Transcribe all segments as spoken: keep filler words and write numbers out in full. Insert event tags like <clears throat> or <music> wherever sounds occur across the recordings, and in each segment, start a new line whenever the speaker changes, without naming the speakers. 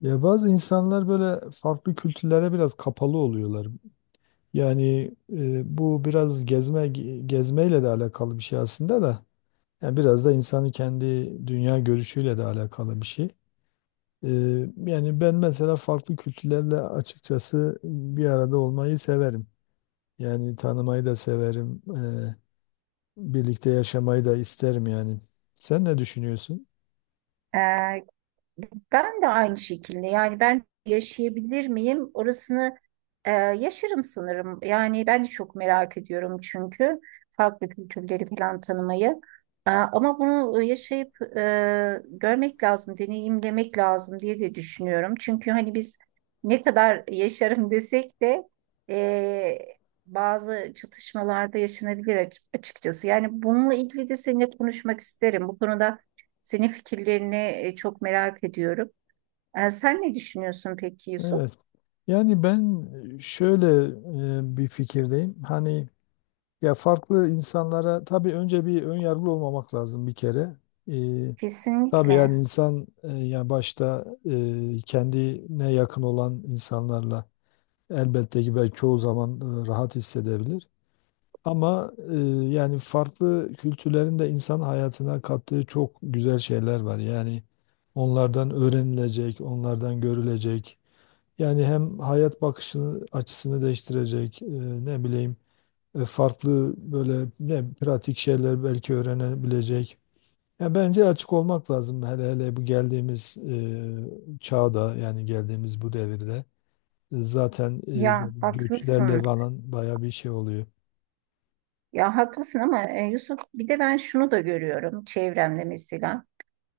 Ya bazı insanlar böyle farklı kültürlere biraz kapalı oluyorlar. Yani e, bu biraz gezme ge- gezmeyle de alakalı bir şey aslında da. Yani biraz da insanın kendi dünya görüşüyle de alakalı bir şey. E, Yani ben mesela farklı kültürlerle açıkçası bir arada olmayı severim. Yani tanımayı da severim. E, birlikte yaşamayı da isterim yani. Sen ne düşünüyorsun?
Ee, Ben de aynı şekilde, yani ben yaşayabilir miyim orasını, e, yaşarım sanırım. Yani ben de çok merak ediyorum, çünkü farklı kültürleri falan tanımayı. Ee, ama bunu yaşayıp e, görmek lazım, deneyimlemek lazım diye de düşünüyorum. Çünkü hani biz ne kadar yaşarım desek de e, bazı çatışmalarda yaşanabilir aç- açıkçası. Yani bununla ilgili de seninle konuşmak isterim, bu konuda senin fikirlerini e, çok merak ediyorum. E, sen ne düşünüyorsun peki, Yusuf?
Evet. Yani ben şöyle e, bir fikirdeyim. Hani ya farklı insanlara tabii önce bir ön yargılı olmamak lazım bir kere. Ee, tabii yani
Kesinlikle.
insan e, yani başta e, kendine yakın olan insanlarla elbette ki belki çoğu zaman e, rahat hissedebilir. Ama e, yani farklı kültürlerin de insan hayatına kattığı çok güzel şeyler var. Yani onlardan öğrenilecek, onlardan görülecek. Yani hem hayat bakışını açısını değiştirecek, e, ne bileyim e, farklı böyle ne pratik şeyler belki öğrenebilecek. Ya bence açık olmak lazım hele hele bu geldiğimiz e, çağda yani geldiğimiz bu devirde. E, zaten e, böyle
Ya
göçlerle
haklısın.
falan baya bir şey oluyor.
Ya haklısın ama e, Yusuf, bir de ben şunu da görüyorum çevremde mesela.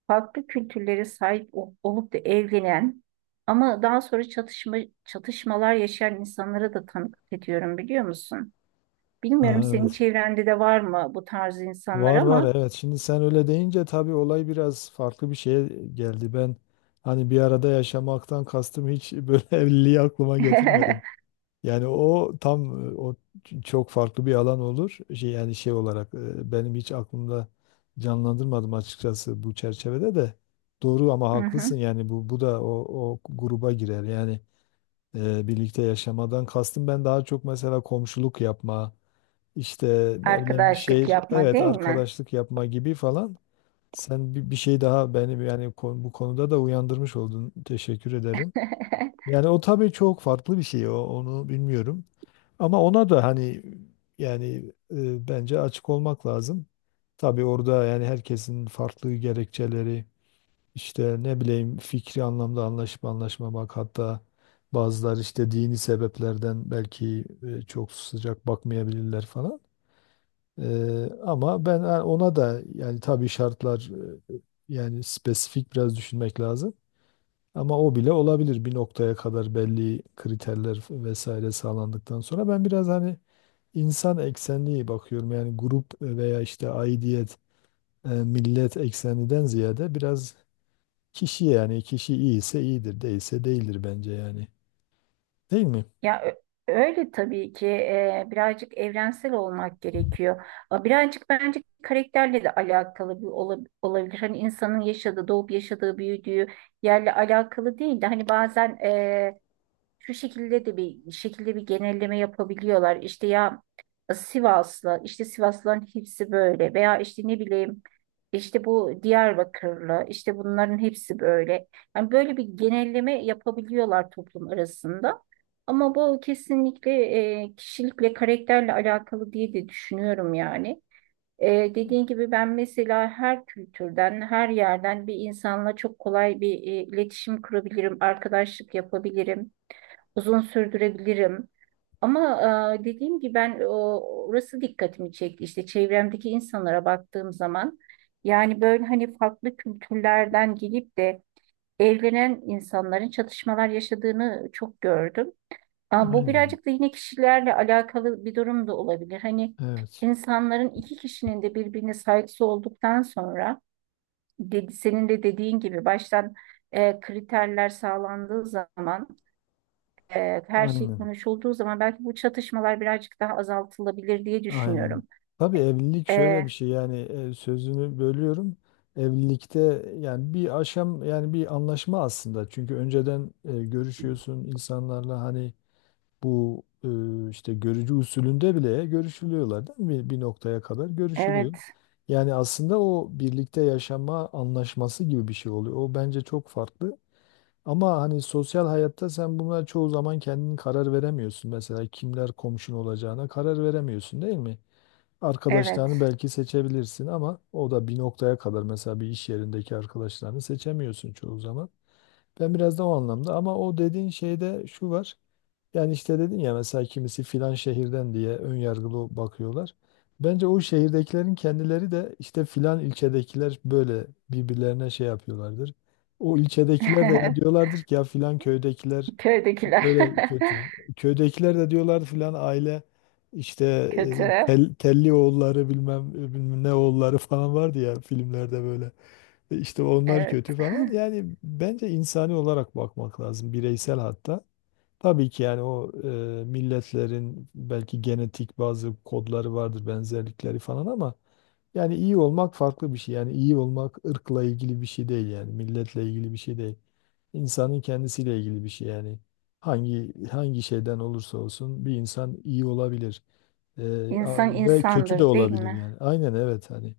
Farklı kültürlere sahip ol- olup da evlenen ama daha sonra çatışma çatışmalar yaşayan insanlara da tanıklık ediyorum, biliyor musun?
Ha,
Bilmiyorum, senin
evet.
çevrende de var mı bu tarz insanlar
Var var,
ama
evet. Şimdi sen öyle deyince tabii olay biraz farklı bir şeye geldi. Ben hani bir arada yaşamaktan kastım hiç böyle <laughs> evliliği aklıma
<laughs>
getirmedim. Yani o tam e, o ç- çok farklı bir alan olur. Şey, yani şey olarak e, benim hiç aklımda canlandırmadım açıkçası bu çerçevede de. Doğru ama
Hı hı.
haklısın yani bu bu da o, o gruba girer. Yani e, birlikte yaşamadan kastım ben daha çok mesela komşuluk yapma, işte ne bileyim bir
Arkadaşlık
şehir
yapma,
evet
değil mi?
arkadaşlık yapma gibi falan. Sen bir, bir şey daha benim yani kon- bu konuda da uyandırmış oldun. Teşekkür ederim.
<laughs>
Yani o tabii çok farklı bir şey. O, onu bilmiyorum. Ama ona da hani yani e, bence açık olmak lazım. Tabii orada yani herkesin farklı gerekçeleri işte ne bileyim fikri anlamda anlaşıp anlaşmamak, hatta bazıları işte dini sebeplerden belki e, çok sıcak bakmayabilirler falan. E, ama ben e, ona da yani tabii şartlar, e, yani spesifik biraz düşünmek lazım. Ama o bile olabilir bir noktaya kadar belli kriterler vesaire sağlandıktan sonra. Ben biraz hani insan eksenli bakıyorum yani grup veya işte aidiyet, e, millet eksenliden ziyade biraz kişi, yani kişi iyiyse iyidir, değilse değildir bence yani. Değil mi?
Ya ö- öyle tabii ki, e, birazcık evrensel olmak gerekiyor. A, birazcık bence karakterle de alakalı bir ola- olabilir. Hani insanın yaşadığı, doğup yaşadığı, büyüdüğü yerle alakalı değil de hani bazen e, şu şekilde de bir şekilde bir genelleme yapabiliyorlar. İşte ya Sivaslı, işte Sivaslıların hepsi böyle veya işte ne bileyim, işte bu Diyarbakırlı, işte bunların hepsi böyle. Yani böyle bir genelleme yapabiliyorlar toplum arasında. Ama bu kesinlikle e, kişilikle, karakterle alakalı diye de düşünüyorum yani. Ee, dediğin gibi ben mesela her kültürden, her yerden bir insanla çok kolay bir e, iletişim kurabilirim, arkadaşlık yapabilirim, uzun sürdürebilirim. Ama e, dediğim gibi ben o, orası dikkatimi çekti. İşte çevremdeki insanlara baktığım zaman yani böyle hani farklı kültürlerden gelip de evlenen insanların çatışmalar yaşadığını çok gördüm. Aa, bu
Aynen.
birazcık da yine kişilerle alakalı bir durum da olabilir. Hani
Evet.
insanların, iki kişinin de birbirine saygısı olduktan sonra, dedi, senin de dediğin gibi baştan e, kriterler sağlandığı zaman, e, her şey
Aynen.
konuşulduğu zaman belki bu çatışmalar birazcık daha azaltılabilir diye
Aynen.
düşünüyorum.
Tabii evlilik şöyle
E,
bir şey yani, e, sözünü bölüyorum. Evlilikte yani bir aşam yani bir anlaşma aslında. Çünkü önceden e, görüşüyorsun insanlarla hani. Bu e, işte görücü usulünde bile görüşülüyorlar değil mi? Bir noktaya kadar görüşülüyor.
evet,
Yani aslında o birlikte yaşama anlaşması gibi bir şey oluyor. O bence çok farklı. Ama hani sosyal hayatta sen bunlara çoğu zaman kendin karar veremiyorsun. Mesela kimler komşun olacağına karar veremiyorsun, değil mi? Arkadaşlarını
evet.
belki seçebilirsin ama o da bir noktaya kadar, mesela bir iş yerindeki arkadaşlarını seçemiyorsun çoğu zaman. Ben biraz da o anlamda. Ama o dediğin şeyde şu var. Yani işte dedin ya, mesela kimisi filan şehirden diye ön yargılı bakıyorlar. Bence o şehirdekilerin kendileri de işte filan ilçedekiler böyle birbirlerine şey yapıyorlardır. O ilçedekiler de ya
<laughs>
diyorlardır ki ya filan köydekiler hep
Köydekiler
böyle kötü. Köydekiler de diyorlar filan aile işte
<laughs>
e,
kötü.
tel- telli oğulları bilmem, e, bilmem ne oğulları <laughs> falan vardı ya filmlerde böyle. E, İşte onlar
Evet.
kötü falan. Yani bence insani olarak bakmak lazım, bireysel hatta. Tabii ki yani o e, milletlerin belki genetik bazı kodları vardır, benzerlikleri falan, ama yani iyi olmak farklı bir şey. Yani iyi olmak ırkla ilgili bir şey değil, yani milletle ilgili bir şey değil. İnsanın kendisiyle ilgili bir şey yani. Hangi hangi şeyden olursa olsun bir insan iyi olabilir. E, a-
İnsan
ve kötü de
insandır, değil
olabilir
mi?
yani. Aynen, evet, hani.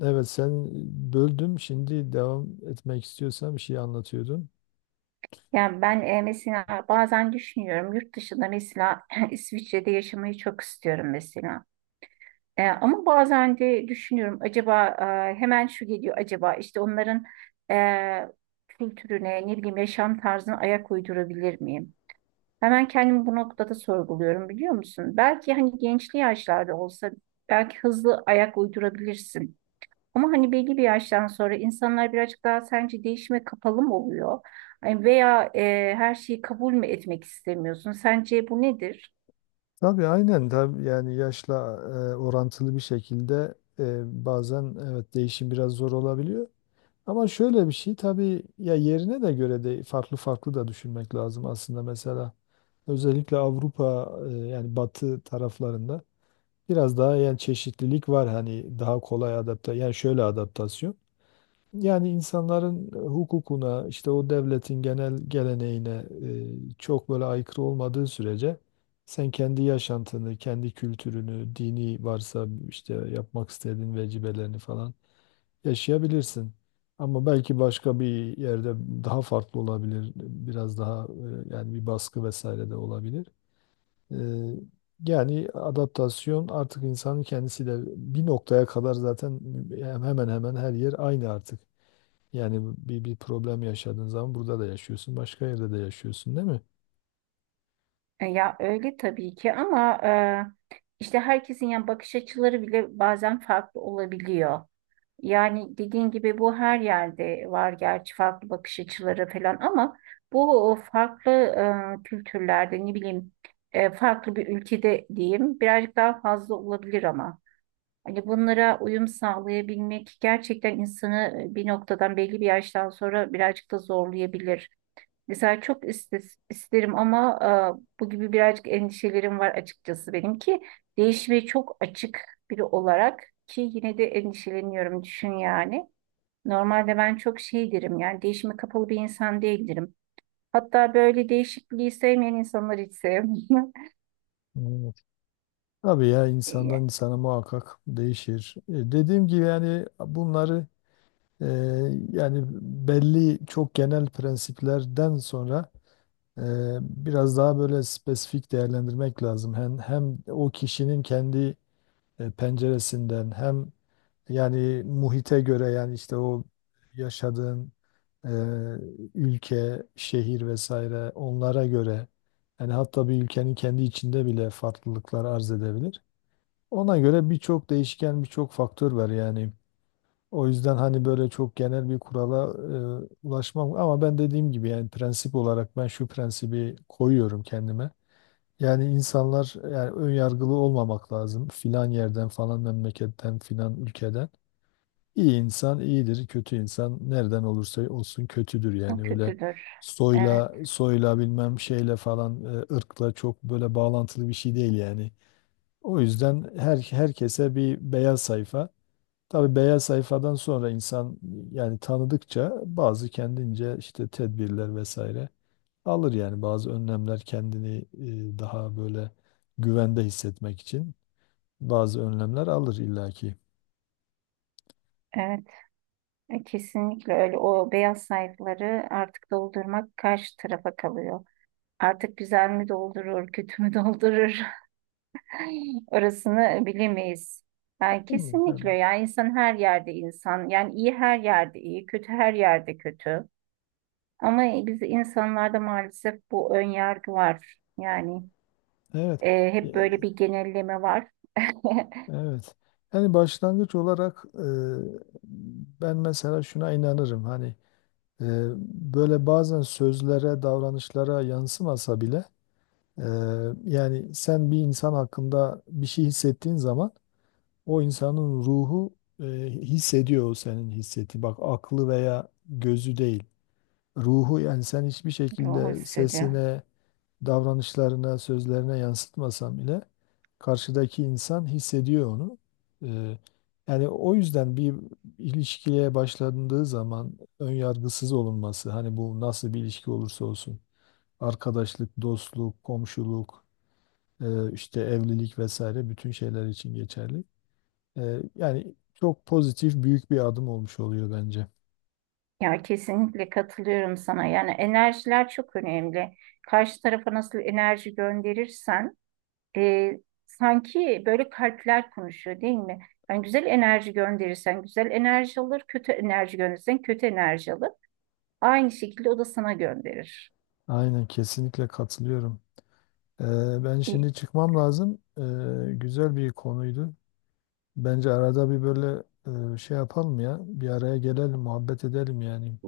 Evet, sen. Böldüm. Şimdi devam etmek istiyorsan, bir şey anlatıyordun.
Yani ben e, mesela bazen düşünüyorum yurt dışında mesela, <laughs> <clears throat> İsviçre'de yaşamayı çok istiyorum mesela. E, ama bazen de düşünüyorum, acaba e, hemen şu geliyor, acaba işte onların e, kültürüne, ne bileyim, yaşam tarzına ayak uydurabilir miyim? Hemen kendimi bu noktada sorguluyorum, biliyor musun? Belki hani gençli yaşlarda olsa belki hızlı ayak uydurabilirsin. Ama hani belli bir yaştan sonra insanlar birazcık daha, sence, değişime kapalı mı oluyor? Ay, veya e, her şeyi kabul mü etmek istemiyorsun? Sence bu nedir?
Tabii aynen tabii, yani yaşla e, orantılı bir şekilde e, bazen evet değişim biraz zor olabiliyor. Ama şöyle bir şey, tabii ya yerine de göre de farklı farklı da düşünmek lazım aslında. Mesela özellikle Avrupa, e, yani Batı taraflarında biraz daha yani çeşitlilik var, hani daha kolay adapte, yani şöyle adaptasyon, yani insanların hukukuna, işte o devletin genel geleneğine e, çok böyle aykırı olmadığı sürece sen kendi yaşantını, kendi kültürünü, dini varsa işte yapmak istediğin vecibelerini falan yaşayabilirsin. Ama belki başka bir yerde daha farklı olabilir. Biraz daha e, yani bir baskı vesaire de olabilir. E, Yani adaptasyon artık insanın kendisi de bir noktaya kadar zaten hemen hemen her yer aynı artık. Yani bir, bir problem yaşadığın zaman burada da yaşıyorsun, başka yerde de yaşıyorsun, değil mi?
E, ya öyle tabii ki, ama e, işte herkesin yani bakış açıları bile bazen farklı olabiliyor. Yani dediğin gibi bu her yerde var gerçi, farklı bakış açıları falan, ama bu o farklı e, kültürlerde, ne bileyim, e, farklı bir ülkede diyeyim birazcık daha fazla olabilir ama. Hani bunlara uyum sağlayabilmek gerçekten insanı e, bir noktadan, belli bir yaştan sonra birazcık da zorlayabilir. Mesela çok istes- isterim ama e, bu gibi birazcık endişelerim var açıkçası, benim ki değişmeye çok açık biri olarak ki yine de endişeleniyorum, düşün yani. Normalde ben çok şey derim yani, değişime kapalı bir insan değildirim. Hatta böyle değişikliği sevmeyen insanları hiç sevmiyorum.
Evet. Tabii ya insandan
<laughs>
insana muhakkak değişir. E, dediğim gibi yani bunları e, yani belli çok genel prensiplerden sonra e, biraz daha böyle spesifik değerlendirmek lazım. Hem, hem o kişinin kendi e, penceresinden, hem yani muhite göre, yani işte o yaşadığın e, ülke, şehir vesaire, onlara göre. Yani hatta bir ülkenin kendi içinde bile farklılıklar arz edebilir. Ona göre birçok değişken, birçok faktör var yani. O yüzden hani böyle çok genel bir kurala e, ulaşmam, ama ben dediğim gibi yani prensip olarak ben şu prensibi koyuyorum kendime. Yani insanlar, yani ön yargılı olmamak lazım. Filan yerden, falan memleketten, filan ülkeden. İyi insan iyidir, kötü insan nereden olursa olsun kötüdür.
Yani
Yani öyle
kötüdür.
soyla
Evet,
soyla bilmem şeyle falan, e, ırkla çok böyle bağlantılı bir şey değil yani. O yüzden her herkese bir beyaz sayfa. Tabii beyaz sayfadan sonra insan yani tanıdıkça bazı kendince işte tedbirler vesaire alır, yani bazı önlemler, kendini e, daha böyle güvende hissetmek için bazı önlemler alır illaki.
evet. E, Kesinlikle öyle. O beyaz sayfaları artık doldurmak karşı tarafa kalıyor. Artık güzel mi doldurur, kötü mü doldurur? <laughs> Orasını bilemeyiz. Yani
Değil mi? Yani.
kesinlikle, yani insan her yerde insan. Yani iyi her yerde iyi, kötü her yerde kötü. Ama biz insanlarda maalesef bu ön yargı var. Yani
Evet.
e,
E,
hep böyle bir genelleme var. <laughs>
Evet. Yani başlangıç olarak e, ben mesela şuna inanırım, hani e, böyle bazen sözlere, davranışlara yansımasa bile Ee, yani sen bir insan hakkında bir şey hissettiğin zaman o insanın ruhu e, hissediyor o senin hissettiği. Bak, aklı veya gözü değil. Ruhu. Yani sen hiçbir
Ruhu
şekilde
hissediyor.
sesine, davranışlarına, sözlerine yansıtmasan bile karşıdaki insan hissediyor onu. Ee, Yani o yüzden bir ilişkiye başlandığı zaman ön yargısız olunması, hani bu nasıl bir ilişki olursa olsun, arkadaşlık, dostluk, komşuluk, ee, işte evlilik vesaire bütün şeyler için geçerli. Ee, yani çok pozitif büyük bir adım olmuş oluyor bence.
Ya kesinlikle katılıyorum sana. Yani enerjiler çok önemli. Karşı tarafa nasıl enerji gönderirsen e, sanki böyle kalpler konuşuyor, değil mi? Yani güzel enerji gönderirsen güzel enerji alır, kötü enerji gönderirsen kötü enerji alır. Aynı şekilde o da sana gönderir.
Aynen, kesinlikle katılıyorum. Ee, Ben
E,
şimdi çıkmam lazım. Ee, güzel bir konuydu. Bence arada bir böyle e, şey yapalım ya. Bir araya gelelim, muhabbet edelim yani.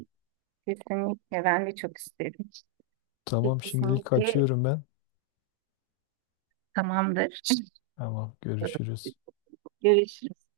Kesinlikle ben de çok isterim.
Tamam, şimdilik
Kesinlikle,
kaçıyorum ben.
tamamdır.
Tamam, görüşürüz.
<laughs> Görüşürüz.